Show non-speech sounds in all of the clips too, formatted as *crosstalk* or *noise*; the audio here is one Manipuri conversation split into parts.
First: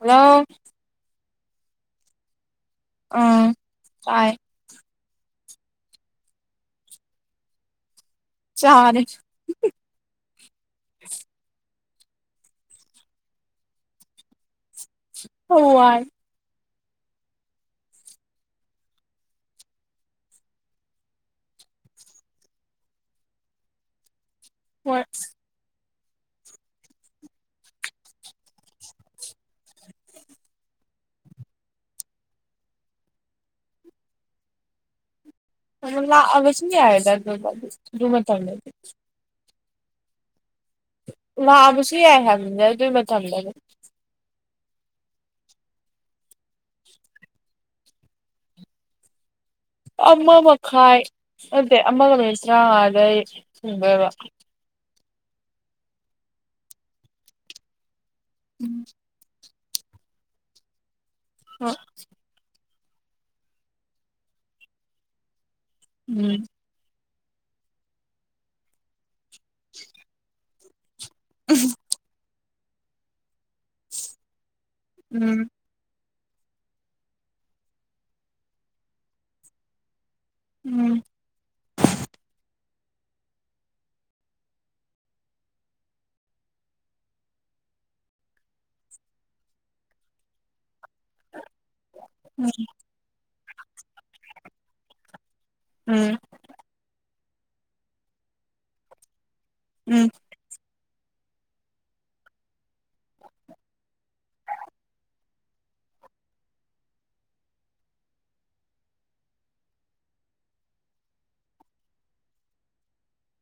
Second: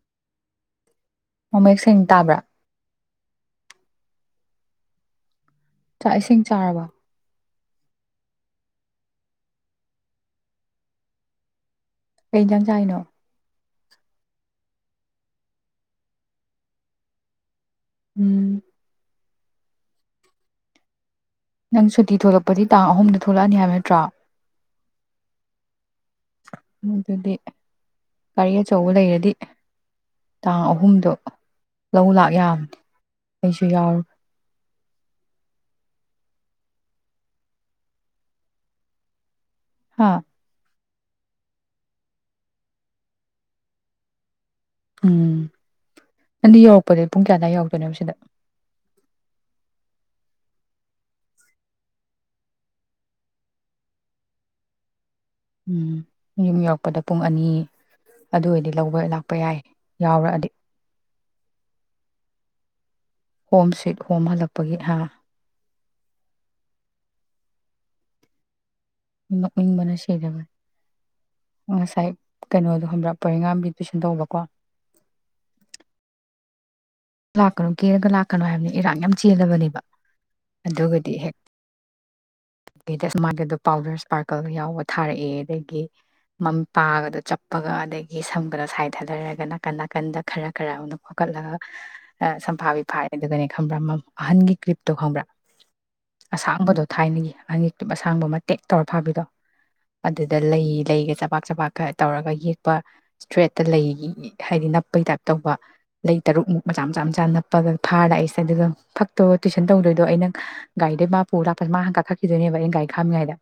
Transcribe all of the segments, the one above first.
ꯍꯜꯂꯣ ꯃꯌꯦꯛ ꯁꯦꯡꯅ ꯇꯥꯕ꯭ꯔꯥ ꯎꯝ ꯇꯥꯏ ꯆꯥꯥꯛ ꯏꯁꯤꯡ ꯆꯥꯔꯕ ꯆꯥꯔꯦ ꯀꯩ ꯌꯦꯟꯖꯥꯡ ꯆꯥꯏꯅꯣ ꯍꯋꯥꯢ ꯎꯝ ꯅꯪ ꯁꯨꯇꯤ ꯊꯣꯂꯛꯄꯗꯤ ꯇꯥꯡ ꯑꯍꯨꯝꯗ ꯊꯣꯛꯂꯛꯑꯅꯤ ꯍꯥꯏꯕ ꯅꯠꯇ꯭ꯔꯥ ꯍꯣꯏ ꯑꯗꯨꯗꯤ ꯒꯥꯔꯤ ꯑꯆꯧꯕ ꯂꯩꯔꯗꯤ ꯇꯥꯡ ꯑꯍꯨꯝꯗꯣ ꯂꯧ ꯂꯥꯛ ꯌꯥꯝꯕꯅꯤ ꯑꯩꯁꯨ ꯌꯥꯎꯔꯒꯥ *unintelligible* ꯂꯥꯛꯑꯕꯁꯨ ꯌꯥꯔꯦꯗ ꯑꯗꯨ ꯑ ꯑꯗꯨ ꯃꯇꯝꯗꯗꯤ ꯍꯥꯥ ꯂꯛ ꯑꯕꯥꯁꯨ ꯌꯥꯏ ꯍꯥꯏ ꯑꯗꯨ ꯃ ꯊꯝꯗꯗ ꯎꯝ ꯅꯪꯗꯤ ꯌꯧꯔꯛꯄꯗꯒꯤ ꯄꯨꯡ ꯀꯌꯥ ꯑꯋꯥꯏ ꯌꯧꯔꯛꯇꯣꯏꯅꯣ ꯁꯤꯗ ꯑꯃ ꯃꯈꯥꯏ ꯑꯗꯨꯗꯩ ꯑꯃꯒ ꯃꯤꯅꯤꯠ ꯇꯔꯥꯃꯉꯥꯗ ꯑꯩ ꯐꯪꯗꯣꯏꯕ ꯎꯝ ꯌꯨꯝ ꯌꯧꯔꯛꯄꯗ ꯄꯨꯡ ꯑꯅꯤ ꯑꯗꯨ ꯑꯣꯏꯗꯤ ꯎꯝ ꯂꯧꯕ ꯂꯥꯛꯄ ꯌꯥꯏ ꯌꯥꯎꯔꯛꯑꯗꯤ ꯍꯣ ꯍꯣꯝ ꯁꯤꯠ ꯍꯣꯝ ꯍꯜꯂꯛꯄꯒꯤ ꯍꯥ ꯎꯝ *unintelligible* ꯕꯅ ꯁꯤꯗꯕ ꯑꯣꯁꯥꯏ ꯀꯩꯅꯣꯗꯣ ꯈꯪꯕꯔꯥ ꯄꯔꯤꯦꯡꯒꯥꯥꯝꯒꯤ ꯇꯨꯏꯁꯟ ꯇꯧꯕꯀꯣ ꯎꯝ ꯂꯥꯛꯀꯅꯨ ꯀꯦꯔꯒ ꯂꯥꯛꯀꯅꯣ ꯍꯥꯏꯕꯅꯤ ꯏꯔꯥꯡ ꯌꯥꯝ ꯆꯦꯜꯂꯕꯅꯦꯕ ꯎꯝ ꯑꯗꯨꯒꯗꯤ ꯍꯦꯛ ꯃꯥꯒꯤꯗꯣ ꯄꯥꯎꯗꯔ ꯏꯁꯄꯥꯔꯀꯜ ꯌꯥꯎꯕ ꯊꯥꯔꯛꯑꯦ ꯑꯗꯒꯤ ꯃꯝ ꯄꯥꯒꯗꯣ ꯆꯞꯄꯒ ꯑꯗꯒꯤ ꯁꯝꯒꯗ ꯁꯥꯏ ꯊꯥꯗꯔꯒ ꯅꯥꯀꯟ ꯅꯥꯀꯟꯗ ꯈꯔ ꯈꯔ ꯑꯃ ꯈꯣꯀꯠ ꯑ ꯁꯐꯥꯕꯤ ꯐꯥꯏ ꯑꯗꯨꯒꯅꯦ ꯈꯪꯕ꯭ꯔꯥ ꯃ ꯑꯍꯟꯒꯤ ꯀ꯭ꯔꯤꯞꯇꯣ ꯈꯪꯕ꯭ꯔꯥ ꯎꯝ ꯑꯁꯥꯡꯕꯗꯣ ꯊꯥꯏꯅꯒꯤ ꯑꯅꯤꯛꯇꯨꯞ ꯑꯁꯥꯡꯕ ꯑꯃ ꯇꯦꯛ ꯇꯧꯔ ꯐꯥꯕꯤꯗꯣ ꯑꯗꯨꯗ ꯂꯩ ꯂꯩꯒ ꯆꯄꯥꯛ ꯆꯄꯥꯛꯀ ꯇꯧꯔꯒ ꯌꯦꯛꯄ ꯁꯇ꯭ꯔꯦꯠꯇ ꯂꯩꯒꯤ ꯍꯥꯏꯗꯤ ꯅꯞꯄꯒꯤ ꯇꯥꯏꯞ ꯇꯧꯕ ꯂꯩ ꯇꯔꯨꯛꯃꯨꯛ ꯃꯆꯥ ꯃꯆꯥ ꯃꯆꯥ ꯅꯞꯄꯒ ꯐꯥꯔ ꯑꯩꯁꯦ ꯑꯗꯨꯒ ꯐꯛꯇꯣ ꯇꯨꯁꯟ ꯇꯧꯗꯣꯏꯗꯣ ꯑꯩꯅ ꯒꯥꯔꯤꯗꯩ ꯃꯥ ꯄꯨ ꯂꯥꯛꯄꯁ ꯃꯥ ꯍꯥꯟꯅ ꯀꯥꯈꯠꯈꯤꯗꯣꯏꯅꯦꯕ ꯑꯩꯅ ꯒꯥꯔꯤ ꯈꯥꯝꯃꯤꯉꯩꯗ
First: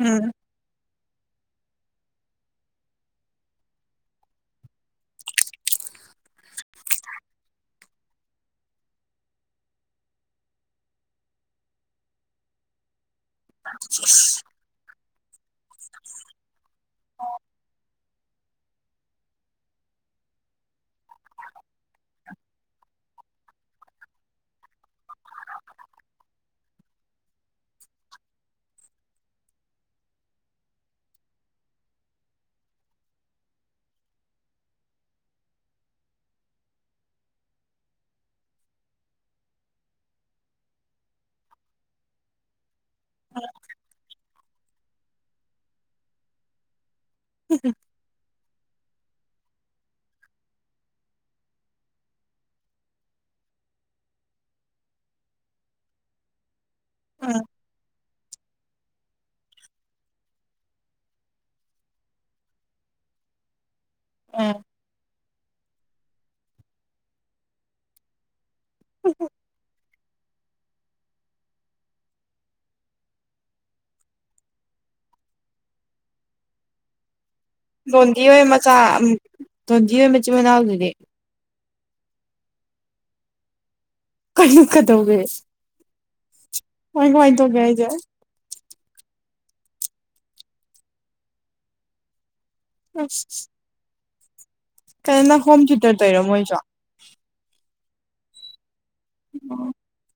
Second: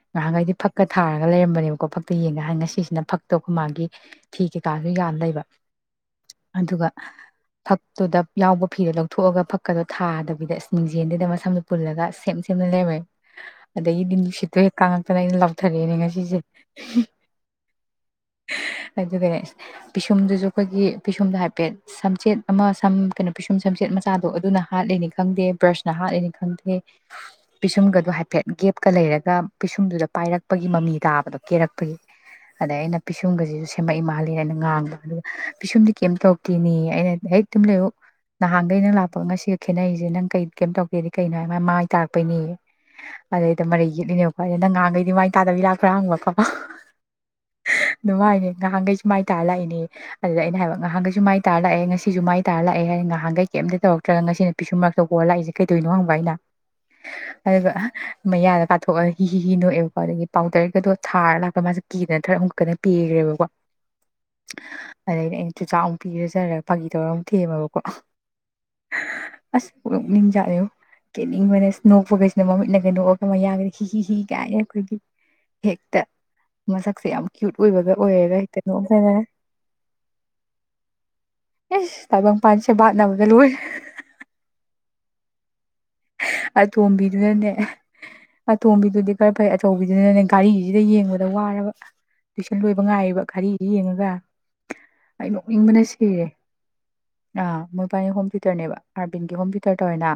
ꯎꯝ ꯅꯥꯍꯟꯈꯩꯗꯤ ꯐꯛ ꯐꯛ ꯊꯥꯔꯒ ꯂꯩꯔꯝꯕꯅꯦꯕꯀꯣ ꯐꯛꯇ ꯌꯦꯡꯒ ꯍꯥꯏꯅ ꯉꯁꯤꯁꯤꯅ ꯐꯛꯇꯕ ꯃꯥꯒꯤ ꯐꯤ ꯀꯩꯀꯥꯁꯨ ꯌꯥꯟ ꯂꯩꯕ ꯑꯗꯨꯒ ꯐꯛꯇꯨꯗ ꯌꯥꯎꯕ ꯐꯤꯗꯣ ꯂꯧꯊꯣꯛꯑꯒ ꯐꯛꯀꯗꯣ ꯊꯥꯗꯕꯤꯗ ꯑ ꯂꯤꯡꯖꯦꯜꯗꯨꯗ ꯃꯁꯝꯗꯣ ꯄꯨꯜꯂꯒ ꯁꯦꯝ ꯁꯦꯝꯅ ꯂꯩꯔꯝꯃꯦ ꯑꯗꯥꯒꯤꯗ ꯅꯨꯡꯁꯤꯠꯇꯣ ꯍꯦꯛ ꯀꯥꯡꯉꯛ ꯅ ꯑꯩꯅ ꯂꯥꯎꯊꯔꯛꯑꯦꯅꯦ ꯉꯁꯤꯁꯦ ꯑꯗꯨꯒꯅꯦ ꯄꯤꯁꯨꯝꯗꯨꯁꯨ ꯑꯩꯈꯣꯏꯒꯤ ꯄꯤꯁꯨꯝꯗ ꯍꯥꯏꯐꯦꯠ ꯁꯝꯆꯦꯠ ꯑꯃ ꯁꯝ ꯀꯩꯅꯣ ꯄꯤꯁꯨꯝ ꯁꯝꯆꯦꯠ ꯃꯆꯥꯗꯣ ꯑꯗꯨꯅ ꯍꯥꯠꯂꯤꯅꯤ ꯈꯪꯗꯦ ꯕ꯭ꯔꯁꯅ ꯍꯥꯠꯂꯤꯅꯤ ꯈꯪꯗꯦ ꯄꯤꯁꯨꯝꯒꯗꯣ ꯍꯥꯏꯐꯦꯠ ꯒꯦꯞꯀ ꯂꯩꯔꯒ ꯄꯤꯁꯨꯝꯗꯨꯗ ꯄꯥꯏꯔꯛꯄꯒꯤ ꯃꯃꯤ ꯇꯥꯕꯗꯣ ꯀꯦꯔꯛꯄꯒꯤ ꯑꯗꯩ ꯑꯩꯅ ꯄꯤꯁꯨꯝꯒꯁꯤꯁꯨ ꯁꯦꯝꯃꯛꯏ ꯃꯥꯜꯂꯤꯅ ꯑꯩꯅ ꯉꯥꯡꯕ ꯑꯗꯨꯒ ꯄꯤꯁꯨꯝꯗꯤ ꯀꯩꯝ ꯇꯧꯔꯛ ꯇꯤꯅꯤ ꯑꯩꯅ ꯍꯦꯠ ꯇꯨꯃꯤꯝ ꯂꯩꯌꯨ ꯅꯍꯥꯟꯒꯩ ꯅꯪ ꯂꯥꯛꯄꯒ ꯉꯁꯤꯒ ꯈꯦꯠꯅꯩꯁꯦ ꯅꯪ ꯀꯩ ꯀꯩꯝꯇꯧ ꯑꯗꯩꯗꯤ ꯀꯩꯅꯣ ꯍꯥꯏ ꯃꯥꯏ ꯇꯥꯔꯛꯄꯩꯅꯦ ꯑꯗꯩꯗ ꯃꯔꯩ ꯌꯦꯠꯂꯤꯅꯦ ꯑꯩꯅ ꯅꯪ ꯉꯥꯡꯈꯩꯗꯤ ꯃꯥꯏ ꯇꯥꯗꯕꯤ ꯂꯥꯛꯄ꯭ꯔꯥ ꯍꯪꯕꯀꯣ *unintelligible* ꯃꯥꯏ ꯇꯥ ꯂꯥꯛꯏꯅꯦ ꯑꯗꯨꯗ ꯑꯩꯅ ꯍꯥꯏꯕ ꯉꯍꯥꯟꯒꯩ ꯁꯤꯁꯨ ꯃꯥꯏ ꯇꯥꯔ ꯂꯥꯛꯑꯦ ꯉꯁꯤꯁꯨ ꯃꯥꯏ ꯇꯥꯔ ꯂꯥꯛꯑꯦ ꯍꯥꯏꯅ ꯅꯍꯥꯟꯒꯩ ꯀꯩꯝꯇ ꯇꯧꯔꯛꯇ꯭ꯔꯒ ꯉꯁꯤꯅ ꯄꯤꯁꯨꯝ ꯃꯔꯛꯇ ꯍꯣꯔ ꯂꯥꯛꯏꯁ ꯀꯩꯗꯧꯅꯣ ꯍꯪꯕ ꯑꯩꯅ ꯎꯝ ꯑꯗꯨꯒ ꯃꯌꯥꯗ ꯀꯥꯊꯣꯛꯑꯒ ꯍꯤ ꯍꯤ ꯅꯣꯛꯑꯦꯕꯀꯣ ꯑꯗꯒꯤ ꯄꯥꯎꯗꯔꯒꯗꯣ ꯊꯥꯔ ꯂꯥꯛꯄꯒ ꯃꯥꯁꯦ ꯀꯤꯗꯅ ꯈꯔ ꯑꯃꯨꯛꯛꯇꯅ ꯄꯤꯈ꯭ꯔꯦꯕꯀꯣ ꯎꯝ ꯑꯗꯇ ꯆꯥꯎ ꯄꯤꯔꯖꯔꯒ ꯐꯥꯒꯤ ꯇꯧꯔ ꯑꯃꯨꯛ ꯊꯦꯝꯃꯕꯀꯣ ꯑꯁ ꯅꯣꯛꯅꯤꯡꯖꯥꯠꯅꯤꯉꯣ ꯀꯦꯅꯤꯡꯕꯅ ꯅꯣꯛꯄꯈꯩꯁꯤꯅ ꯃꯃꯤꯠꯅꯒꯩ ꯅꯣꯛꯑꯒ ꯃꯌꯥꯒꯗ ꯍꯤ ꯍꯤ ꯀꯥꯏꯅ ꯑꯩꯈꯣꯏꯒꯤ ꯍꯦꯛꯇ ꯃꯁꯛꯁꯦ ꯌꯥꯝ ꯀ꯭ꯌꯨꯠ ꯑꯣꯏꯕꯒ ꯗꯣꯟꯗꯤ ꯑꯣꯏꯔꯒ ꯑꯣꯏ ꯍꯦꯛꯇ ꯃꯆꯥ ꯅꯣꯛꯅꯗꯅ ꯗꯣꯟꯗꯤꯒꯤ ꯃꯆꯤꯟ ꯃꯅꯥꯎꯗꯨꯗꯤ ꯑꯦꯁ ꯇꯥꯏꯕꯪ ꯄꯁꯦ ꯅ ꯒꯦꯜ ꯑꯣꯏꯦ ꯀꯩꯅ ꯀꯗꯧꯋꯦ ꯑ ꯇꯣꯝꯕꯤꯗꯨꯅꯅꯦ ꯍꯥꯏꯁꯦ ꯑ ꯇꯣꯝꯕꯤꯗꯨꯗꯤ ꯈꯔ ꯐꯩ ꯑꯆꯧꯕꯤꯗꯨꯅꯅꯦ ꯘꯔꯤꯒꯤꯁꯤꯗ ꯌꯦꯡꯕꯗ ꯋꯥꯔꯕ ꯇꯨꯏꯁꯟ ꯂꯣꯏꯕ ꯉꯥꯏꯌꯦꯕ ꯈꯔꯤ ꯌꯦꯡꯉꯒ ꯀꯩꯅꫭ ꯑꯩ ꯅꯪ ꯍꯣꯝ ꯅꯣꯛꯅꯤꯡꯕꯅ ꯇꯨꯇꯔ ꯇꯧꯔꯤꯔꯣ ꯃꯣꯏꯁꯨ ꯏꯄꯥꯅꯤ ꯍꯣꯝꯇꯨꯇꯔꯅꯦꯕ ꯑꯥꯔꯕꯤꯟꯒꯤ ꯍꯣꯝꯇꯨꯇꯔ ꯇꯧꯔꯤꯅ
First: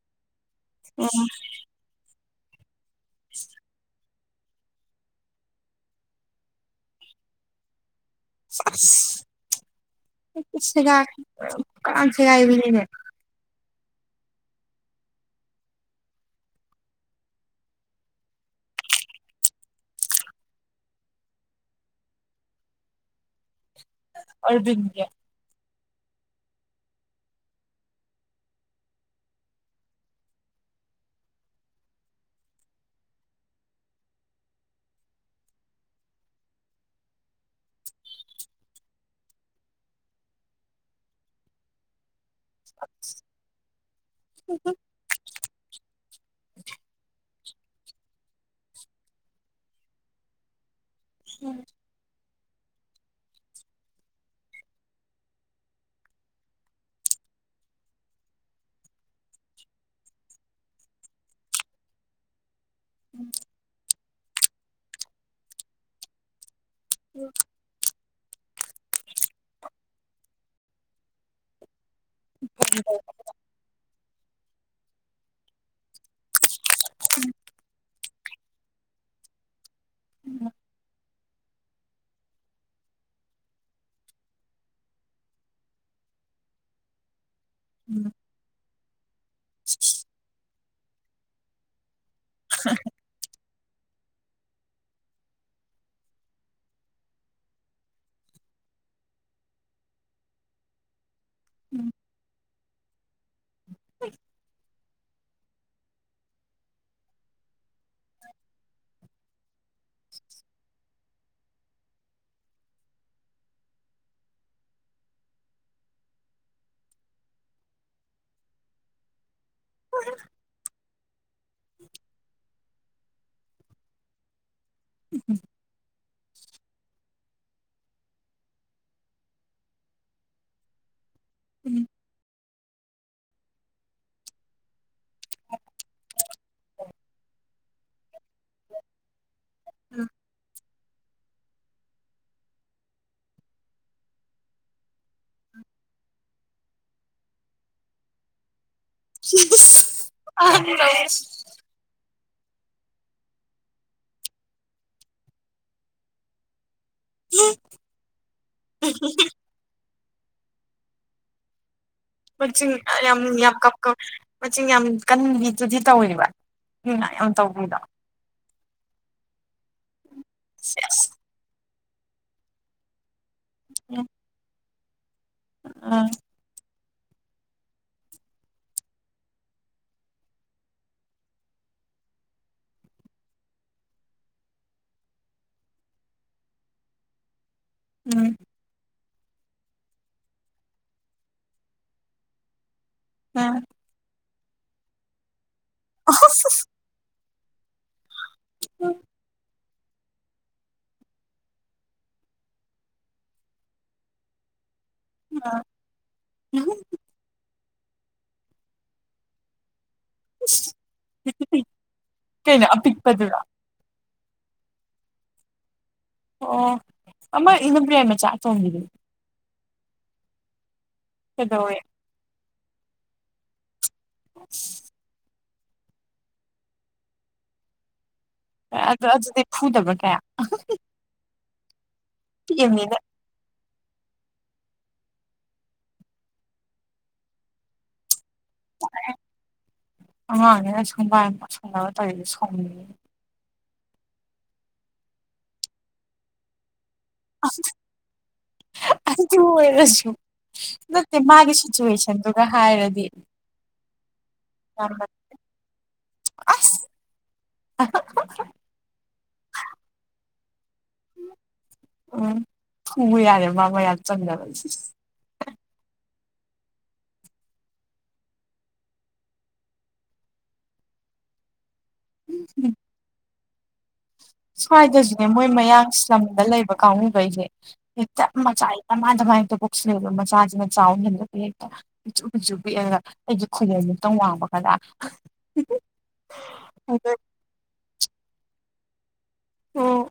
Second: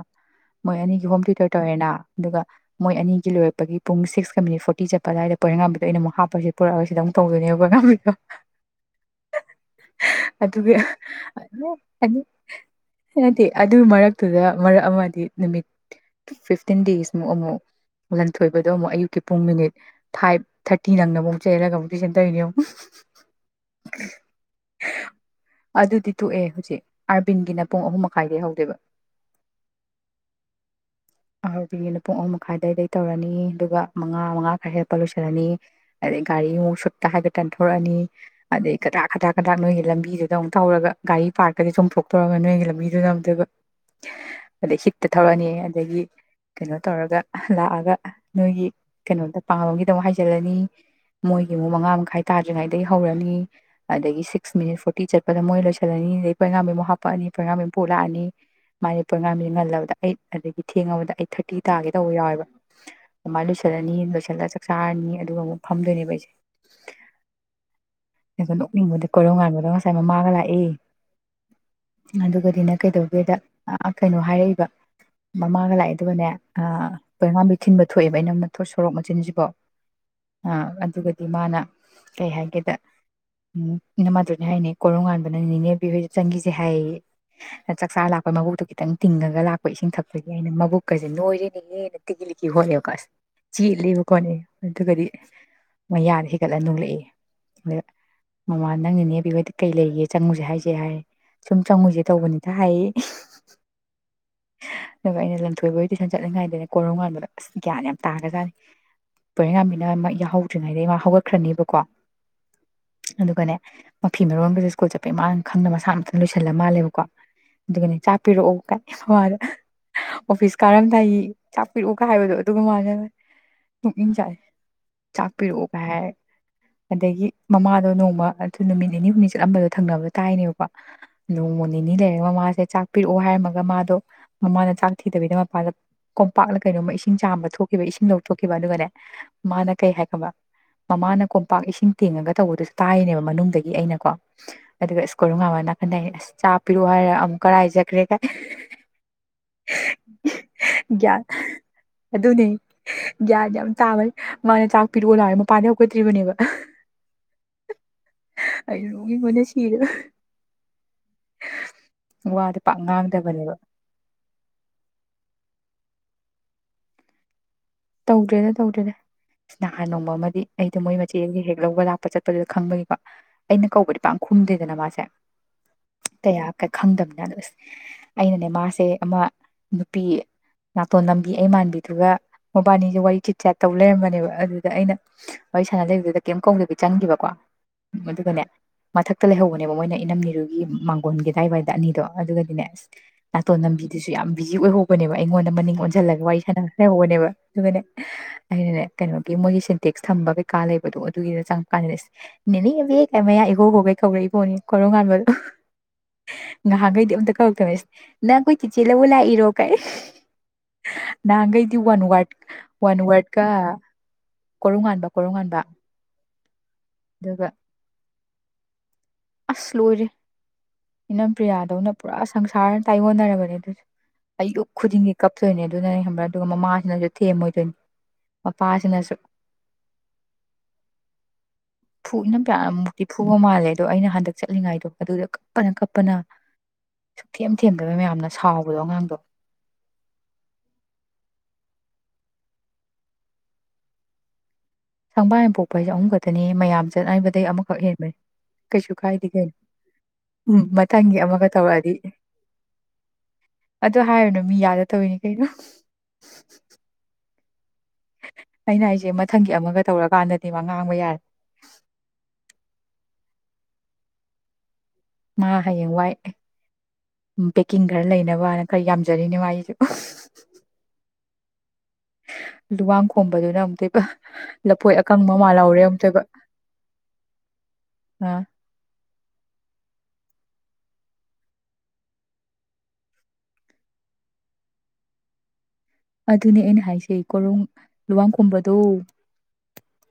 ꯃꯣꯏ ꯑꯅꯤꯒꯤ ꯍꯣꯝꯇꯨꯇꯔ ꯇꯧꯔꯦꯅꯥ ꯑꯗꯨꯒ ꯃꯣꯏ ꯑꯅꯤꯒꯤ ꯂꯣꯏꯔꯛꯄꯒꯤ ꯄꯨꯡ ꯁꯤꯛꯁ ꯐꯣꯔꯇꯤ ꯆꯠ ꯑꯗꯨꯋꯥꯏꯗ ꯄꯣꯏꯔꯩꯉꯝꯕꯤꯗ ꯑꯩꯅ ꯑꯃꯨꯛ ꯍꯞꯄꯒꯥ ꯁꯤꯗꯥ ꯄꯨꯔꯛꯑꯒꯥ ꯁꯤꯗ ꯑꯃꯨꯛ ꯇꯧꯗꯣꯏꯅꯦꯕ ꯉꯥꯝꯕꯩꯗꯣ ꯑꯗꯨꯒꯤ ꯒ ꯀꯥꯟꯁꯤꯒꯅꯤꯅꯦ ꯅꯠꯇꯦ ꯑꯗꯨ ꯃꯔꯛꯇꯨꯗ ꯃꯔꯛ ꯑꯃꯗꯤ ꯅꯨꯃꯤꯠ ꯐꯤꯐꯇꯤꯟ ꯗꯦꯖꯃꯨꯛ ꯑꯃꯨꯛ ꯂꯟꯊꯣꯏꯕꯗꯣ ꯑꯃꯨꯛ ꯑꯌꯨꯛꯀꯤ ꯄꯨꯡ ꯃꯤꯅꯤꯠ ꯐꯥꯏꯚ ꯊꯥꯔꯇꯤ ꯅꯪꯅ ꯑꯃꯨꯛ ꯆꯦꯜꯂꯒ ꯑꯃꯨꯛ ꯇꯨꯏꯁꯟ ꯇꯧꯔꯤꯅꯦ ꯑꯃꯨꯛ ꯑꯔꯕꯤꯟꯒꯤ ꯑꯗꯨꯗꯤ ꯇꯣꯛꯑꯦ ꯍꯧꯖꯤꯛ ꯑꯥꯔꯕꯤꯟꯒꯤꯅ ꯄꯨꯡ ꯑꯍꯨꯝ ꯃꯈꯥꯏꯗꯒꯤ ꯍꯧꯗꫭꯏꯕ ꯑꯔꯕꯤꯟꯒꯤꯅ ꯄꯨꯡ ꯑꯍꯨꯝ ꯃꯈꯥꯏꯗꯏꯗ ꯇꯧꯔꯅꯤ ꯑꯗꯨꯒ ꯃꯉꯥ ꯃꯉꯥ ꯈꯔ ꯍꯦꯜꯞꯄ ꯂꯣꯏꯁꯤꯜꯂꯅꯤ ꯑꯗꯩ ꯒꯥꯔꯤꯃꯨꯛ ꯁꯨꯠꯇ ꯍꯥꯏꯒ ꯇꯟꯊꯣꯔꯛꯑꯅꯤ ꯑꯗꯩ ꯀꯗꯥꯥꯛ ꯀꯗꯥꯛ ꯀꯗꯥꯛ ꯅꯣꯏꯒꯤ ꯂꯝꯕꯤꯗꯨꯗ ꯑꯃꯨꯛ ꯊꯧꯔꯒ ꯒꯥꯔꯤ ꯄꯥꯔꯛꯇꯗꯤ ꯆꯨꯝꯊꯣꯛ ꯅꯣꯏꯒꯤ ꯂꯝꯕꯤꯗꯨ ꯑꯃꯨꯛꯇꯑꫭꯏꯕ ꯑꯗꯩ ꯊꯣꯛꯛꯑꯅꯤ ꯑꯗꯒꯤ ꯀꯩꯅꯣ ꯇꯧꯔꯒ ꯂꯥꯛꯑꯒ ꯅꯣꯏꯒꯤ ꯀꯩꯅꯣꯝꯗ ꯄꯥꯕꯥꯒꯤꯗꫭ ꯍꯥꯏꯖꯤꯜꯂꯅꯤ ꯃꯣꯏꯒꯤ ꯃꯨꯛ ꯃꯉꯥ ꯃꯈꯥꯏ ꯇꯥꯗ꯭ꯔꯤꯉꯩꯗꯒꯤ ꯍꯧꯔꯅꯤ ꯑꯗꯒꯤ ꯁꯤꯛꯁ ꯃꯤꯅꯤꯠ ꯐꯣꯔꯇꯤ ꯆꯠꯄꯗ ꯃꯣꯏ ꯂꯣꯏꯁꯤꯜꯂꯅꯤ ꯑꯗꯒꯤꯩ ꯄꯣꯒꯥ꯭ꯔꯥꯝꯦꯝꯨꯛ ꯍꯥꯄꯛꯅꯤ ꯄꯣꯔꯤ꯭ꯔꯝ ꯃꯦꯝꯝ ꯄꯨꯣꯛ ꯂꯥꯛꯑꯅꯤ ꯃꯥꯒꯤ ꯄꯣꯒꯥꯝꯁꯦ ꯉꯜꯂꯕꯗ ꯑꯩꯠ ꯑꯗꯒꯤ ꯊꯦꯡꯕꯗ ꯑꯩꯠ ꯊꯥꯔꯇꯤ ꯇꯥꯒꯦ ꯇꯧꯕ ꯌꯥꯎꯋꯦꯕ ꯑꯗꯨꯃꯥꯏꯅ ꯂꫭꯏꯁꯤꯜꯂꯥꯅꯤ ꯄꯩꯁꯜꯂ ꯆꯥꯛ ꯆꯥꯔꯅꯤ ꯑꯗꯨꯒ ꯑꯃꯨꯛ ꯐꯝꯗꯣꯏꯅꯦꯕ ꯑꯩꯁꯦ ꯎꯝ ꯑꯗꯣ ꯅꯣꯛꯅꯤꯡꯕꯗ ꯀꯣꯏꯔꯣ ꯉꯥꯟꯕꯗꯣ ꯉꯁꯥꯏ ꯃꯃꯥꯒ ꯂꯥꯛꯏ ꯑꯗꯨꯒꯗꯤꯅ ꯀꯩꯗꯧꯒꯦꯗ ꯀꯩꯅꯣ ꯍꯥꯏꯔꯛꯏꯕ ꯃꯃꯥꯒ ꯂꯥꯛꯑꯦ ꯑꯗꯨꯒꯅꯦ ꯄꯣꯏꯉꯥꯝꯕꯤ ꯊꯤꯟꯕ ꯊꯣꯛꯑꯦꯕ ꯑꯩꯅ ꯃꯊ ꯁꯣꯔꯣꯛ ꯃꯆꯤꯟꯁꯤꯕꯣ ꯑ ꯑꯗꯨꯒꯗꯤ ꯃꯥꯅ ꯀꯩ ꯍꯥꯏꯒꯦꯗ ꯎ ꯏ ꯃꯥꯗꯨꯅꯦ ꯍꯥꯏꯅꯤ ꯀꯣꯔꯣꯉꯥꯟꯕꯅ ꯅꯅꯦꯕꯤꯍꯣꯏ ꯆꯪꯒꯤꯁꯦ ꯍꯥꯏꯌꯦ ꯆꯥꯛ ꯆꯥ ꯂꯥꯛꯣꯏ ꯃꯕꯨ ꯇꯨꯈꯤꯇꯪ ꯇꯤꯪꯒ ꯑꯩꯈꯣꯏ ꯏꯁꯤꯡ ꯊꯛꯄꯒꯤ ꯑꯩꯅ ꯃꯕꯨꯛ ꯀꯖ ꯅ ꯑꯣꯏꯔꯤꯅꯦꯌꯦ ꯍꯣꯀꯁꯤ ꯆꯦꯠꯂꯦꯕ ꯈꯣꯠꯅꯤ ꯑꯗꯨꯒꯗꯤ ꯃꯌꯥꯗ ꯍꯤꯒꯠꯂ ꯣꯂꯛꯏꯦ ꯑ ꯃꯃꯥ ꯅꯪꯅꯅꯦꯕꯤꯈꯣꯏꯗꯤ ꯀꯩ ꯂꯩꯒꯦ ꯆꯪꯉꯨꯁꯦ ꯍꯥꯏꯁꯦ ꯍꯥꯏ ꯁꯨꯝ ꯆꯪꯉꯨꯁꯦ ꯇꯧꯕꯅꯤꯗ ꯍꯥꯏꯌꯦ ꯎꯏ ꯑꯗꯨꯒ ꯑꯩꯅ ꯂꯝꯊꯣꯏꯕꯒꯤ ꯇꯨꯏꯁꯟ ꯆꯠꯂꯤꯉꯥꯏꯗ ꯀꯣꯔꯧꯉꯥꯟꯕꯗꯣ ꯑꯁ ꯒ꯭ꯌꯥꯟ ꯌꯥꯝ ꯇꯥꯒꯖꯥꯠꯅꯤ ꯄꯨꯔꯩꯉꯥꯟꯕꯤꯅ ꯃ ꯌꯥꯎꯍꯧꯗ꯭ꯔꯤꯉꯩꯗꯒꯤꯩ ꯃꯥ ꯍꯧꯒꯠ ꯈ꯭ꯔꯅꯦꯕꯀꯣ ꯑꯗꯨꯒꯅꯦ ꯃꯐꯤ ꯃꯔꯣꯟꯒꯁ ꯁ꯭ꯀꯨꯜ ꯆꯠꯄꯦ ꯃꯥꯡꯅ ꯈꯪꯅ ꯃꯁꯥꯅꯇꯪ ꯂꯣꯏꯁꯤꯜꯂ ꯃꯥꯜꯂꯦꯕꯀꯣ ꯑꯗꯨꯒꯅꯦ ꯆꯥꯛ ꯄꯤꯔꯛꯑꯣ ꯀ ꯍꯣꯏꯗ ꯑꯣꯐꯤꯁ ꯀꯥꯔꯝꯗꯥꯏ ꯆꯥꯛꯄꯤꯔꯛꯎꯒ ꯍꯥꯏꯕꯗꯣ ꯑꯗꯨꯒ ꯃꯥꯖꯨꯡ ꯆꯥꯏ ꯆꯥꯛꯄꯤꯔꯛꯎꯒ ꯍꯥꯏ ꯑꯗꯒꯤ ꯃꯃꯥꯗꯣ ꯅꯣꯡꯃ ꯑꯗꯨ ꯅꯨꯃꯤꯠ ꯅꯤꯅꯤ ꯍꯨꯝꯅꯤ ꯆꯠꯂꯝꯕꯗꯣ ꯊꯪꯅꯕꯣ ꯇꯥꯏꯅꯦꯕꯀꯣ ꯅꯣꯡꯃ ꯅꯤꯅꯤ ꯂꯩꯔ ꯃꯃꯥꯁꯦ ꯆꯥꯛ ꯄꯤꯔꯛꯑꯣ ꯍꯥꯏꯔꯃ ꯃꯥꯗꯣ ꯃꯃꯥꯅ ꯆꯥꯛ ꯊꯤꯗꯕꯤꯗ ꯃꯄꯥꯗ ꯀꯣꯝꯄꯥꯛꯂꯥ ꯀꯩꯅꯣꯝꯃ ꯏꯁꯤꯡ ꯆꯥꯝꯕ ꯊꯣꯛꯈꯤꯕ ꯏꯁꯤꯡ ꯂꯧꯊꯣꯛꯈꯤꯕ ꯑꯗꯨꯒꯅꯦ ꯃꯥꯅ ꯀꯩ ꯍꯥꯏ ꯈꯪꯕꯔꯥ ꯃꯃꯥꯅ ꯀꯣꯝꯄꯥꯛ ꯏꯁꯤꯡ ꯇꯦꯡꯉꯒ ꯇꯧꯕꯗꯨꯁꯨ ꯇꯥꯏꯅꯦꯕ ꯃꯅꯨꯡꯗꯒꯤ ꯑꯩꯅꯀꯣ ꯑꯗꯨꯒ ꯑꯁ ꯀꯣꯔꯧꯉꯟꯕꯅꯥ ꯅꯥꯀꯟꯗꯩ ꯑꯁ ꯆꯥ ꯄꯤꯔꯛꯑꯣ ꯍꯥꯏꯔꯒ ꯑꯃꯨꯛ ꯀꯔꯥꯏ ꯆꯈ꯭ꯔꯦꯒ ꯒ꯭ꯌꯥꯟ ꯑ ꯑꯗꯨꯅꯦ ꯒ꯭ꯌꯥꯟ ꯌꯥꯝ ꯆꯥꯕꯅꯦ ꯃꯥꯅ ꯆꯥꯛ ꯄꯤꯔꯛꯑꯣꯅ ꯍꯥꯏ ꯃꯄꯥꯟꯗ ꯍꯧꯒꯠꯇ꯭ꯔꯤꯕꯅꯦꯕ ꯑꯩ ꯅꯣꯛꯅꯤꯡꯕꯅ ꯁꯤꯔꯦꯗꯥ ꯋ꯭ꯗꯤ ꯃꯆꯤꯡ ꯄꯥꯛ ꯉꯥꯡ ꯌꯥꯝ ꯌꯥꯝ ꯀꯞ ꯀꯆ ꯃꯆꯤꯡ ꯌꯥꯝ ꯀꯟꯕꯤ ꯑꯗꯨꯗꯤ ꯇꯧꯔꯤꯕ ꯑꯗꯨꯅ ꯌꯥꯝ ꯇꯧꯕꯗ ꯇꯧꯗ꯭ꯔꯦꯗ ꯇꯧꯗ꯭ꯔꯦꯗ ꯅꯍꯥꯟ ꯅꯣꯡꯕ ꯑꯃꯗꯤ ꯑꯩꯗꯣ ꯃꯣꯏ ꯁꯦꯁ ꯃꯆꯦꯁ ꯍꯦꯛ ꯂꯧꯕꯒꯗ ꯆꯠꯄ ꯆꯠꯄꯗꯨꯗ ꯈꯪꯕꯒꯤꯀꯣ ꯑꯩꯅ ꯀꯧꯕꯗꯤ ꯎꯝ ꯄꯥꯛ ꯈꯨꯝꯗꯦꯗꯅ ꯃꯥꯁꯦ ꯎꯝ ꯆ ꯇꯌꯥ ꯀ ꯈꯪꯗꯅꯤꯅ ꯑꯗꯨ ꯑꯩꯅꯅꯦ ꯃꯥꯁꯦ ꯑꯃ ꯅꯨꯄꯤ ꯅꯥꯇꯣꯟ ꯅꯝꯕꯤ ꯑꯩ ꯃꯥꯟꯕꯤꯗꯨꯒ ꯃꯣꯕꯥꯅꯤꯁꯦ ꯋꯥꯔꯤ ꯆꯤꯠ ꯆꯦꯠ ꯇꯧ ꯂꯩꯔꯝꯕꯅꯦꯕ ꯑꯗꯨꯗ ꯑꯩꯅ ꯋꯥꯔꯤ ꯁꯥꯟꯅ ꯂꯩꯕꯗꯨꯗ ꯀꯩꯝ ꯀꯧꯗꯕꯤ ꯆꯪꯈꯤꯕꯀꯣ ꯃꯗꯨꯅꯥꯅꯦ ꯃꯊꯛꯇ ꯂꯩꯍꯧꯕꯅꯦꯕ ꯃꯣꯏꯅ ꯏꯅꯝ ꯅꯤꯔꯨꯒꯤ ꯃꯥꯡꯒꯣꯟꯒꯤꯗꯥꯏꯋꯥꯏꯗ ꯑꯅꯤꯗꯣ ꯑꯗꯨꯒꯗꯤꯅꯦ ꯑꯁ ꯅꯥꯇꯣꯟ ꯎꯝ ꯅꯝꯕꯤꯗꯨꯁꯨ ꯌꯥꯝ ꯕꯤꯖꯤ ꯑꯣꯏꯍꯧꯕꯅꯦꯕ ꯑꯩꯉꯣꯟꯗ ꯃꯅꯤꯡ ꯑꯣꯟꯁꯤꯜꯂꯒ ꯋꯥꯔꯤ ꯁꯥꯟꯅꯕꯍꯧꯕꯅꯦꯕ ꯑꯗꯨꯕꯅꯦ ꯑꯩꯅꯅꯦ ꯀꯩꯅꯣꯒꯤ ꯃꯣꯏꯒꯤ ꯆ ꯇꯦꯛꯁ ꯊꯝꯕ ꯀꯩꯀꯥ ꯂꯩꯕꯗꯣ ꯑꯗꯨꯒꯤꯗ ꯆꯪꯉꯛꯀꯥꯟꯗ ꯅꯦꯅꯦꯕꯦ ꯀ ꯃꯌꯥ ꯏꯈꯧ ꯈꯣꯒꯩ ꯀꯧꯔꯛꯏꯕꯣꯅꯦ ꯀꯔꯣ ꯉꯥꯟꯕꯗꯣ ꯉꯍꯥꯛꯈꯩꯗꯤ ꯑꯝꯇ ꯀꯧꯔꯛꯇꯅꯦ ꯅ ꯑꯥꯀꯣꯏ ꯆꯤꯆꯤ ꯂꯕꯨꯣ ꯂꯥꯏ ꯏꯔꯣ ꯀꯥꯏ ꯅꯥꯍꯟꯈꯩꯗ ꯋꯥꯟ ꯋꯔꯗ ꯀꯩꯅ ꯑꯄꯤꯛꯄꯗꯨꯔꯥ ꯀꯣꯔꯨꯝ ꯉꯥꯟꯕ ꯀꯣꯔꯨꯝ ꯉꯥꯟꯕ ꯑꯣ ꯑꯗꯨꯒ ꯑꯃ ꯏꯅꯝ ꯄꯔꯤꯌꯥ ꯃꯆꯥ *unintelligible* ꯑꯁ ꯂꯣꯏꯔꯦ ꯏꯅꯝ ꯀꯩꯗꯧꯔꯦ ꯄ꯭ꯔꯤꯌꯥꯗꯧꯅ ꯄꯨꯔꯥ ꯁꯪꯁꯥꯥ ꯇꯥꯌꯣꯟꯅꯔꯕꯅꯦ ꯑꯗꯨꯗꯤ ꯑꯌꯨꯛ ꯈꯣꯖꯅꯤꯡꯒꯤ ꯀꯞ ꯆꯠꯇꯣꯏꯅꯦ ꯑꯗꯨꯅꯅꯦ ꯈꯪꯕ꯭ꯔꯥ ꯑꯗꯨꯒ ꯃꯃꯥꯁꯤꯅꯁꯨ ꯊꯦꯝꯃꯣꯏꯗꯣꯏꯅꯦ ꯑꯗꯨ ꯑꯗꯨꯗꯤ ꯐꯨꯗꯕ ꯀꯌꯥ ꯐꯨꯅ ꯢꯅꯝ ꯄꯔ꯭ꯤꯌꯥ ꯄꯤꯛꯑꯝꯅꯤꯅ ꯃꯨꯛꯇꯤ ꯐꯨꯕ ꯃꯥꯜꯂꯦ ꯑꯗꯣ ꯑꯩꯅ ꯍꯟꯗꯛ ꯆꯠꯂꯤꯉꯥꯏꯗꯣ ꯑꯗꯨꯗ ꯀꯞꯄꯅ ꯀꯞꯄꯅ ꯁꯨꯛꯊꯦꯝ ꯊꯦꯝꯗꯕ ꯃꯌꯥꯝꯅ ꯁꯥꯎꯕꯗꯣ ꯑꯉꯥꯡꯗꯣ ꯑꯉꯥꯡꯅꯦ ꯀꯥꯏꯅ *unintelligible* ꯕꯥꯔꯣ ꯇꯥꯈꯤꯗꯣ ꯁꯥꯎꯅꯤꯡꯉꯦ꯫ ꯁꯪꯕꯥꯏ ꯄꯣꯛꯄ ꯍꯥꯏꯁꯦ ꯑꯍꯨꯝ ꯈꯛꯇꯅꯤ ꯃꯌꯥꯝ *unintelligible* ꯑꯃꯈꯛ ꯍꯦꯟꯕꯩ ꯀꯩꯁꯨ ꯀꯥꯏꯗꯦ ꯑꯗꯨ ꯀꯩꯅꯣ ꯑꯣꯏꯔꯁꯨ ꯎꯝ ꯅꯠꯇꯦ ꯃꯊꯪꯒꯤ ꯑꯃꯒ ꯃꯥꯒꯤ ꯇꯧꯔꯛꯑꯗꯤ ꯁꯤꯆꯨꯋꯦꯁꯟꯗꯨꯒ ꯍꯥꯏꯔꯗꯤ ꯑꯗꯨ ꯍꯥꯏꯔꯨꯅꯨ ꯃꯤ ꯌꯥꯗ ꯌꯥꯝꯅ ꯇꯧꯔꯤꯅꯤ ꯀꯩꯅꯣ ꯑꯁ ꯑꯩꯅ ꯑꯩꯁꯦ ꯃꯊꯪꯒꯤ ꯑꯃꯒ ꯇꯧꯔꯀꯥꯟꯗꯗꯤ ꯋꯥ ꯉꯥꯡꯕ ꯌꯥꯏ ꯎꯝ ꯐꯨꯕ ꯌꯥꯔꯦ ꯃꯥꯡꯕ ꯌꯥꯔꯦ *unintelligible* ꯃꯥ ꯍꯌꯦꯡ ꯋꯥꯏ ꯄꯦꯛꯀꯤꯡ ꯈꯔ ꯂꯩꯅꯕꯅ ꯈꯔ ꯌꯥꯝꯖꯔꯤꯅꯦ ꯃꯥꯒꯤꯁꯨ ꯂꯨꯋꯥꯡꯈꯣꯝ ꯗꯨꯅ ꯑꯃꯨꯛ ꯇꯣꯏꯅ ꯁ꯭ꯋꯥꯏꯗꯁꯨꯅꯦ ꯃꯣꯏ ꯃꯌꯥꯡ ꯁꯂ꯭ꯥꯝ ꯂꯝꯗ ꯂꯩꯕ ꯀꯥꯡꯕꯨꯈꯩꯁꯦ ꯍꯦꯛꯇꯞ ꯑꯥ ꯃꯆꯥ ꯗꯃꯥꯟ ꯗꯃꯥꯏꯅ ꯄꯣꯛꯁꯤꯟ ꯃꯆꯥꯁꯤꯅ ꯆꯥꯎ ꯉꯝꯗꯕꯩ ꯍꯦꯛꯇ ꯄꯤꯆꯁꯨ ꯄꯤꯆꯁꯨ ꯄꯤꯛꯑꯒ ꯑꯩꯒꯤ ꯈꯨꯕꯣꯝ ꯃꯨꯛꯇꯪ ꯋꯥꯡꯕ ꯒꯅꯦ ꯑꯗꯨꯅꯦ ꯑꯩꯅ ꯍꯥꯏꯖꯩ ꯀꯣ *unintelligible* ꯂꯨꯋꯥꯡ ꯈꯣꯝꯕꯗꯣ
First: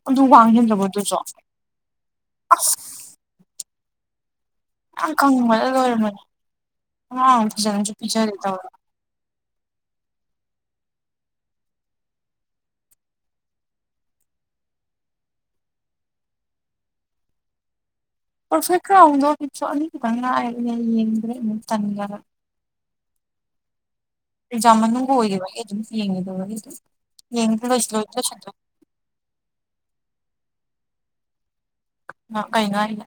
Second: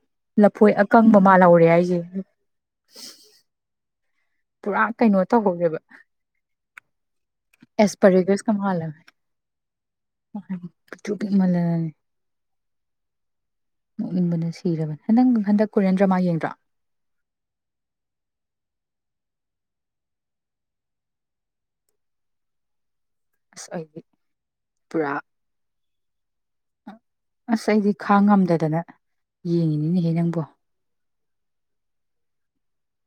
ꯑꯗꯨ ꯋꯥꯡ ꯂꯐꯣꯏ ꯍꯦꯟꯗ꯭ꯔꯕꯣ ꯑꯗꯨꯁꯨ ꯑꯀꯪꯕ ꯃꯥꯜꯍꯧꯔꯦ ꯍꯥꯏꯁꯦ ꯄꯨꯔꯥ ꯌꯥꯝ ꯀꯩꯅꯣ ꯀꯪꯕꯗ ꯇꯧꯍꯧꯔꯦꯕ ꯂꯣꯏꯔꯕꯅꯦ ꯑꯉꯥꯡ ꯐꯖꯅꯁꯨ ꯑꯦꯁ ꯄꯤꯖꯔꯦ ꯄꯔꯤꯒꯤꯁ ꯇꯧꯔꯦ ꯀꯃꯂ *unintelligible* ꯅꯣꯛꯅꯤꯡꯕꯅ ꯁꯤꯔꯕꯅꯤ ꯍꯟꯗꯛ ꯍꯟꯗꯛ ꯀꯨꯔꯦꯟꯗ꯭ꯔ ꯃꯥ ꯌꯦꯡꯗ꯭ꯔꯥ ꯄꯔꯐꯦꯛ ꯀꯥꯎꯗꯣ ꯏꯄꯤꯁꯣꯠ ꯑꯅꯤ ꯈꯤꯇꯪ ꯉꯥꯏꯔꯕꯅꯦ ꯌꯦꯡꯗ꯭ꯔꯦ ꯑꯃꯨꯛ ꯇꯟꯗꯅ ꯑꯁ ꯑꯩꯗꯤ ꯑꯦꯛꯖꯦꯝ ꯃꯅꯨꯡ ꯄꯨꯔꯥ ꯑꯣꯏꯒꯤ *unintelligible* ꯌꯦꯡꯉꯨꯗꯣꯏꯔꯣ ꯑꯁ ꯑꯩꯗꯤ ꯈꯥ ꯉꯝꯗꯗꯅ ꯌꯦꯡꯉꯤꯅꯤꯅꯦꯍꯦ ꯅꯪꯕꯨ ꯀꯩꯅꯣ ꯍꯥꯏꯁꯦ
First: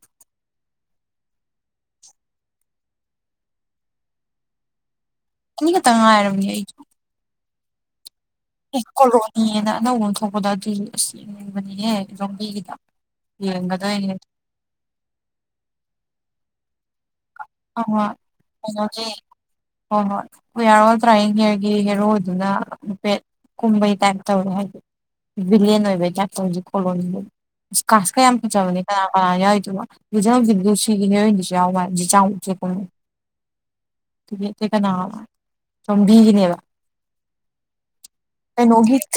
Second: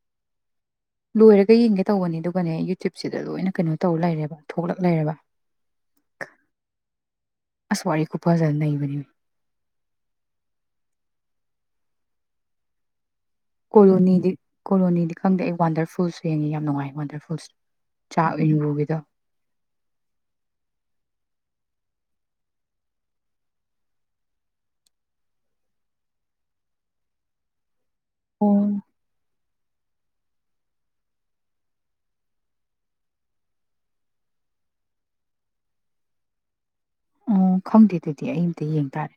ꯂꯣꯏꯔꯒ ꯌꯦꯡꯒꯦ ꯇꯧꯕꯅꯦ ꯑꯗꯨꯒꯅꯦ ꯌꯨꯇ꯭ꯌꯨꯨꯞꯕꯁꯤꯗ ꯂꯣꯏꯅ ꯀꯩꯅꯣ ꯇꯧꯔ ꯂꯩꯔꯦꯕ ꯊꯣꯛꯂꯛ ꯂꯩꯦꯔꯕ ꯑꯅꯤ ꯈꯥꯇ ꯉꯥꯏꯔꯕꯅꯦ ꯑꯩ ꯑꯁ *unintelligible* ꯅꯩꯕꯅꯦꯃꯤ ꯀꯣꯂꯣꯅꯤꯅ ꯑꯅꯧꯕꯅ ꯊꯣꯛꯄꯗꯣ ꯑꯗꯨꯁꯨ ꯑꯁꯤ *unintelligible* ꯔꯝꯕꯒꯤꯗ ꯀꯣꯂꯣꯅꯤꯗꯤ ꯀꯣꯂꯣꯅꯤꯗꯤ ꯈꯪꯗꯦ ꯑꯩ ꯋꯥꯟꯗꯔꯐꯨꯜꯁ ꯐꯦꯡꯉꯤ ꯌꯥꯝ ꯅꯨꯡꯉꯥꯏ ꯃꯣꯟꯗ ꯍꯣ ꯍꯣ ꯇ꯭ꯔꯥꯏꯌꯤꯟ ꯍꯤꯌꯔ ꯍꯦꯔꯣꯗꯨꯅꯐꯦꯠ ꯀꯨꯝꯕꯩ ꯇꯥꯏꯞ ꯇꯧꯔꯦ ꯍꯥꯏꯗꯤ ꯚꯤꯂꯟ ꯑꯣꯏꯕꯒꯤ ꯇꯥꯏꯞ ꯇꯧꯁꯤ ꯀꯣꯂꯣꯅꯤꯗꯨ ꯀꯥꯁ ꯀ ꯌꯥꯝ ꯐ ꯆꯥꯎꯕꯅꯤ ꯑꯣ ꯀ ꯑꯗꯨꯒ ꯍꯧꯖꯤꯛ ꯍꯧꯖꯤꯛ ꯁꯤꯒꯤꯅꯦꯅꯤꯁꯨ ꯌꯥꯎ ꯃꯥ ꯍꯥꯏꯗꯤ ꯆꯥꯎ ꯀꯅꯥ ꯆꯝꯕꯤꯒꯤꯅꯦꯕ *unintelligible* ꯑꯣ ꯈꯪꯗꯦ ꯑꯗꯨꯗꯤ ꯑꯩꯝꯇ ꯌꯦꯡ ꯇꯥꯔꯦ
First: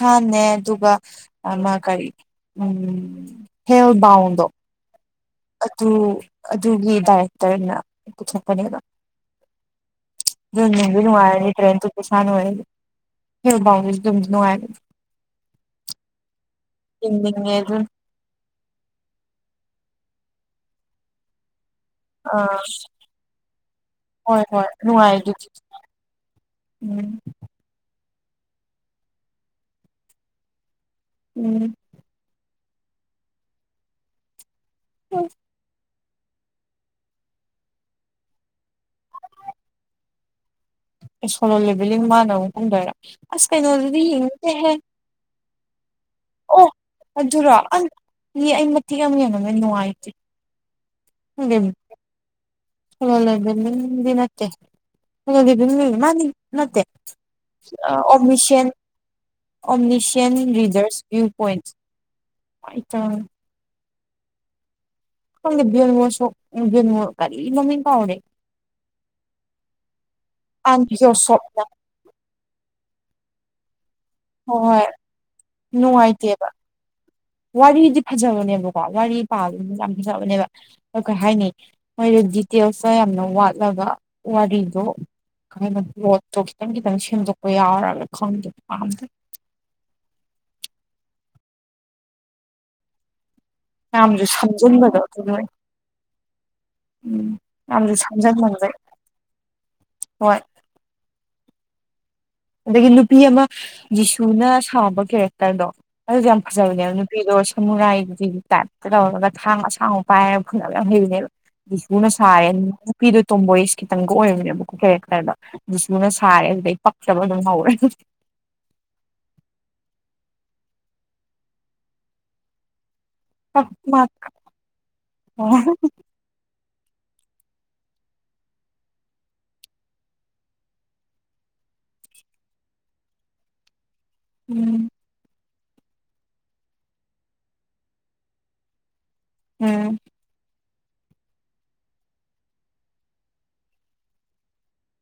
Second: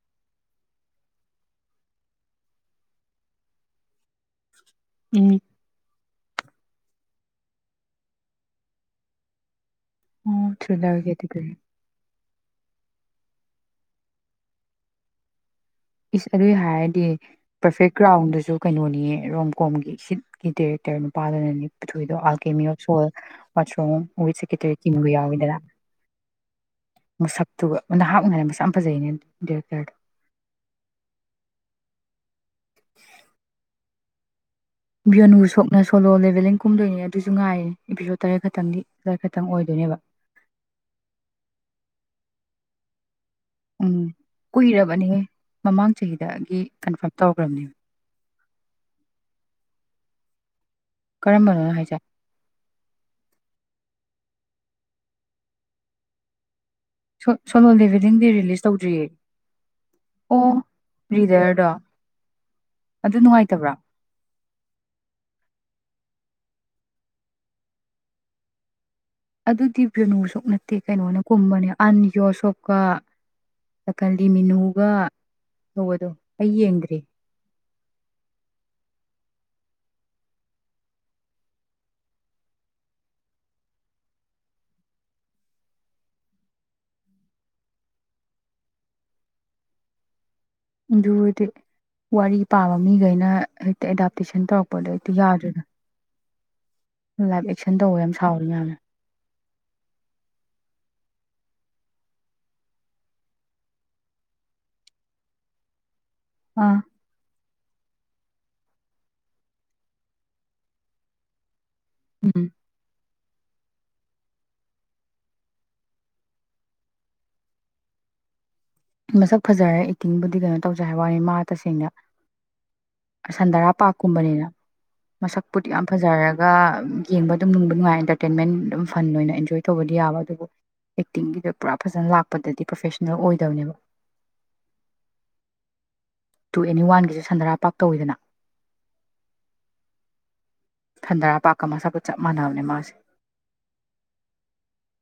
ꯈꯥꯟꯅꯦ ꯑꯗꯨꯒ ꯃꯥ ꯀꯔꯤ ꯎ ꯍꯦꯜ ꯕꯥꯎꯟꯗꯣ ꯎꯝ ꯑꯗꯨ ꯑꯗꯨꯒꯤ ꯗꯥꯏꯔꯦꯛꯇꯔꯅ ꯄꯨꯊꯣꯛꯄꯅꯦꯕ ꯑꯣ ꯗꯨ ꯅꯨꯡꯗꯤ ꯊ꯭ꯔꯤꯂꯔꯒꯤ ꯑꯗꯨꯗꯨꯅꯦ ꯅꯨꯡꯉꯥꯏꯔꯅꯤ ꯇ꯭ꯔꯦꯟ ꯇꯨ ꯁꯥꯟ ꯑꯣꯏꯌꯦ ꯍꯦꯜꯕꯥꯎ ꯑꯗꯨꯝ ꯅꯨꯡꯉꯥꯏꯔꯦ ꯏꯁ ꯑꯗꯨꯏ ꯍꯥꯏꯔꯗꯤ ꯑꯗꯨꯝ ꯄꯔꯐꯦꯛ ꯔꯥꯎꯟꯗꯁꯨ ꯀꯩꯅꯣꯅꯤꯌꯦ ꯔꯣꯝ ꯀꯣꯝꯒꯤ ꯁꯤꯠ ꯒꯤ ꯗꯤꯔꯦꯛꯇꯅ ꯅꯨꯄꯥꯗꯅꯅꯤ ꯄꯨꯊꯣꯛꯏꯗꯣ ꯑꯥ ꯑꯜꯀꯦꯃꯤ ꯑꯣꯞ ꯁꯣꯝ ꯋꯥꯠꯁ ꯔꯣꯡ ꯋꯤꯠ ꯍꯣꯏ ꯍꯣꯏ ꯁꯦꯀꯦꯇꯔꯤ ꯀꯤꯝꯒ ꯅꯨꯡꯉꯥꯏ ꯑꯗꯨꯗꯤ ꯌꯥꯎꯗꯕ ꯎꯝ ꯃꯁꯛꯇꯨꯒ ꯑꯩꯅ ꯍꯥꯏꯕ ꯃꯁꯛ ꯌꯥꯝ ꯐꯖꯩꯅ ꯗꯤꯔꯦꯛꯇꯔꯗꯣ ꯎꯝ *unintelligible* ꯁꯣꯂꯣ ꯂꯦꯚꯦꯂꯡ ꯀꯨꯝꯗꯣꯏꯅꯦ ꯑꯗꯨꯁꯨ ꯉꯥꯏꯅꯦ ꯑꯦꯄꯤꯁꯣꯠ ꯇꯔꯦꯠ ꯈꯛꯇꯪꯗꯤ ꯇꯔꯦꯠ ꯈꯛꯇꯪ ꯑꯣꯏꯗꯣꯏꯅꯦꯕ ꯑꯦ ꯁꯂꯣ ꯂꯦꯕꯦꯜꯅ ꯃꯥꯥꯟꯅꯃꯨꯛ ꯀꯨꯝꯗꯣꯏꯔ ꯑꯁ ꯎꯝ ꯀꯩꯅꯣꯗꯨꯗꯤ ꯌꯦꯡꯉꯗꯦꯍꯦꯟ ꯀꯨꯏꯔꯕꯅꯦꯍꯦ ꯃꯃꯥꯡ ꯆꯍꯤꯗꯒꯤ ꯑꯣ ꯀꯟꯐꯥꯔꯝ ꯑꯗꯨꯔꯣ ꯇꯧꯈ꯭ꯔꯕꯅꯦꯕ ꯑꯩ ꯃꯇꯦꯛ ꯑꯃ ꯌꯦꯡꯉꯝꯗ ꯅꯨꯡꯉꯥꯏꯇꯦ ꯀꯔꯝꯕꯅꯣ ꯍꯥꯏꯁꯦ ꯁꯜ ꯗꯤ ꯅꯠꯇꯦ ꯑꯗꯨ ꯃꯥꯅꯤ ꯅꯠꯇꯦ ꯁꯣꯂꯣ ꯂꯤꯚꯤꯗꯤꯡꯗꯤ ꯔꯤꯂꯤꯁ ꯑꯣꯝꯅꯤꯁꯤꯌꯟ ꯇꯧꯗ꯭ꯔꯤꯌꯦ ꯑꯣꯝꯅꯤꯁꯤꯌꯟ ꯑꯣ ꯔꯤꯗꯔꯁ ꯚ꯭ꯌꯨ ꯄꯣꯏꯟ ꯔꯤꯗꯔꯗ ꯑꯩ ꯑꯗꯨ ꯅꯨꯡꯉꯥꯏꯇꯕ꯭ꯔꯥ ꯁꯨꯣ ꯀꯔꯤꯅꯃꯤ ꯀꯥꯎꯦ ꯑꯗꯨꯗꯤ ꯕꯦꯅꯨ ꯁꯛ ꯅꯠꯇꯦ ꯀꯩꯅꯣꯅ ꯌꯣꯁꯣꯞꯅ ꯀꯨꯝꯕꯅꯦ ꯑꯟ ꯌꯣꯁꯣꯞꯀ ꯀꯟꯂꯤ ꯍꯣꯏ ꯍꯣꯏ ꯃꯤꯅꯨꯒ ꯇꯧꯕꯗꯣ ꯅꯨꯡꯉꯥꯏꯇꯦꯕ ꯑꯩ ꯌꯦꯡꯗ꯭ꯔꯦ ꯋꯥꯔꯤꯗꯤ ꯐꯖꯕꯅꯦꯕꯀꯣ ꯋꯥꯔꯤ ꯄꯥꯕꯅ ꯌꯥꯝ ꯐꯖꯕꯅꯦꯕ ꯑꯗ ꯀꯩ ꯍꯥꯏꯅꯤ ꯃꯣꯏꯗ ꯗꯤꯇꯦꯜꯁꯇ ꯌꯥꯝꯅ ꯋꯥꯠꯂꯕ ꯋꯥꯔꯤꯗꯣ ꯀꯅꯣ ꯔꯣꯠꯇꯣ ꯈꯤꯇꯪ ꯈꯤꯇꯪ ꯁꯦꯝꯗꯣꯛꯄ ꯌꯥꯎꯔꯒ ꯈꯪꯗ ꯄꯥꯝꯇ ꯑꯗꯨꯗꯤ ꯋꯥꯔꯤ ꯄꯥꯕ ꯃꯤꯈꯩꯅ ꯍꯦꯛꯇ ꯃꯌꯥꯝꯁꯨ ꯑꯦꯗꯥꯞꯇꯦꯁꯟ ꯇꯧꯔꯛꯄꯗꯣ ꯁꯝꯖꯤꯟꯕꯗꯣ ꯍꯦꯛꯇ ꯑꯗꯨ ꯌꯥꯗꯣꯏꯗꯥ ꯎꯝ ꯌꯥꯝꯁꯨ ꯁꯥꯟꯖꯪ ꯁꯥꯎꯔꯤ ꯃꯟꯕꯩ ꯌꯥꯝꯅ ꯍꯣꯏ ꯑꯗꯒꯤ ꯅꯨꯄꯤ ꯑꯃ ꯖꯤꯁꯨꯅ ꯁꯥꯕ ꯀꯦꯔꯦꯛꯇꯔꯗꯣ ꯑꯗꯨ ꯌꯥꯝ ꯑꯥ ꯐꯖꯕꯅꯦꯕ ꯅꯨꯄꯤꯗꯣ ꯁꯃꯨꯔꯥꯏꯒꯤ ꯇꯥꯏꯞꯇ ꯂꯧꯔꯒ ꯊꯥꯡ ꯑꯁꯥꯡꯕ ꯄꯥꯏꯔꯒ ꯐꯨꯜꯅꯕ ꯌꯥꯝ ꯍꯩꯅꯦꯕ ꯁꯨꯅ ꯎꯝ ꯁꯥꯏꯔꯦ ꯅꯨꯄꯤꯗꯣ ꯇꯣꯝꯕꯣꯏ ꯈꯤꯇꯪꯒ ꯑꯣꯏꯔꯝꯅꯦꯕꯀꯣ ꯀꯩ ꯈꯔꯗ ꯑꯗꯨꯁꯨꯨꯅ ꯁꯥꯔꯦ ꯑꯗꯨꯗꯩ ꯇꯕ ꯑꯗꯨꯝ ꯍꯧꯔꯦ ꯃꯁꯛ ꯐꯖꯔꯦ ꯑꯦꯛꯇꯤꯡꯕꯨꯗꯤ ꯀꯩꯅꯣ ꯇꯧꯖꯩ ꯍꯥꯏꯕ ꯋꯥꯅꯤ ꯃꯥ ꯇꯁꯦꯡꯅ ꯁꯟꯗꯔꯥ ꯄꯥꯔꯀꯨꯝꯕꯅꯤꯅ ꯃꯁꯛꯄꯨꯗꯤ ꯌꯥꯝ ꯐꯖꯔꯒ ꯌꯦꯡꯕ ꯑꯗꯨꯝ ꯕ ꯅꯨꯡꯉꯥꯏ ꯑꯦꯟꯇꯔꯇꯦꯟꯃꯦꯟ ꯑꯗꯨꯝ ꯐꯟ ꯑꯣꯏꯅ ꯑꯦꯟꯖꯣꯏ ꯇꯧꯕꯗꯤ ꯌꯥꯕ ꯑꯗꯨꯕꯨ ꯑꯦꯛꯇꯤꯡꯒꯤꯗ ꯄꯨꯔꯥ ꯐꯖꯅ ꯂꯥꯛꯄꯗꯗꯤ ꯄ꯭ꯔꯣꯐꯦꯁꯅꯦꯜ ꯑꯣꯏꯗꯕꯅꯦꯕ ꯎꯝ ꯇꯨ ꯑꯦꯅꯤ ꯋꯥꯟꯒꯤꯁꯨ ꯁꯟꯗꯔꯥ ꯄꯥꯛ ꯇꯧꯋꯤꯗꯅ ꯎꯝ ꯊꯟꯗꯔꯥ ꯄꯥꯛꯀ ꯃꯁꯥꯄ ꯆꯞ ꯃꯥꯟꯅꯕꯅꯦ ꯃꯥꯁꯦ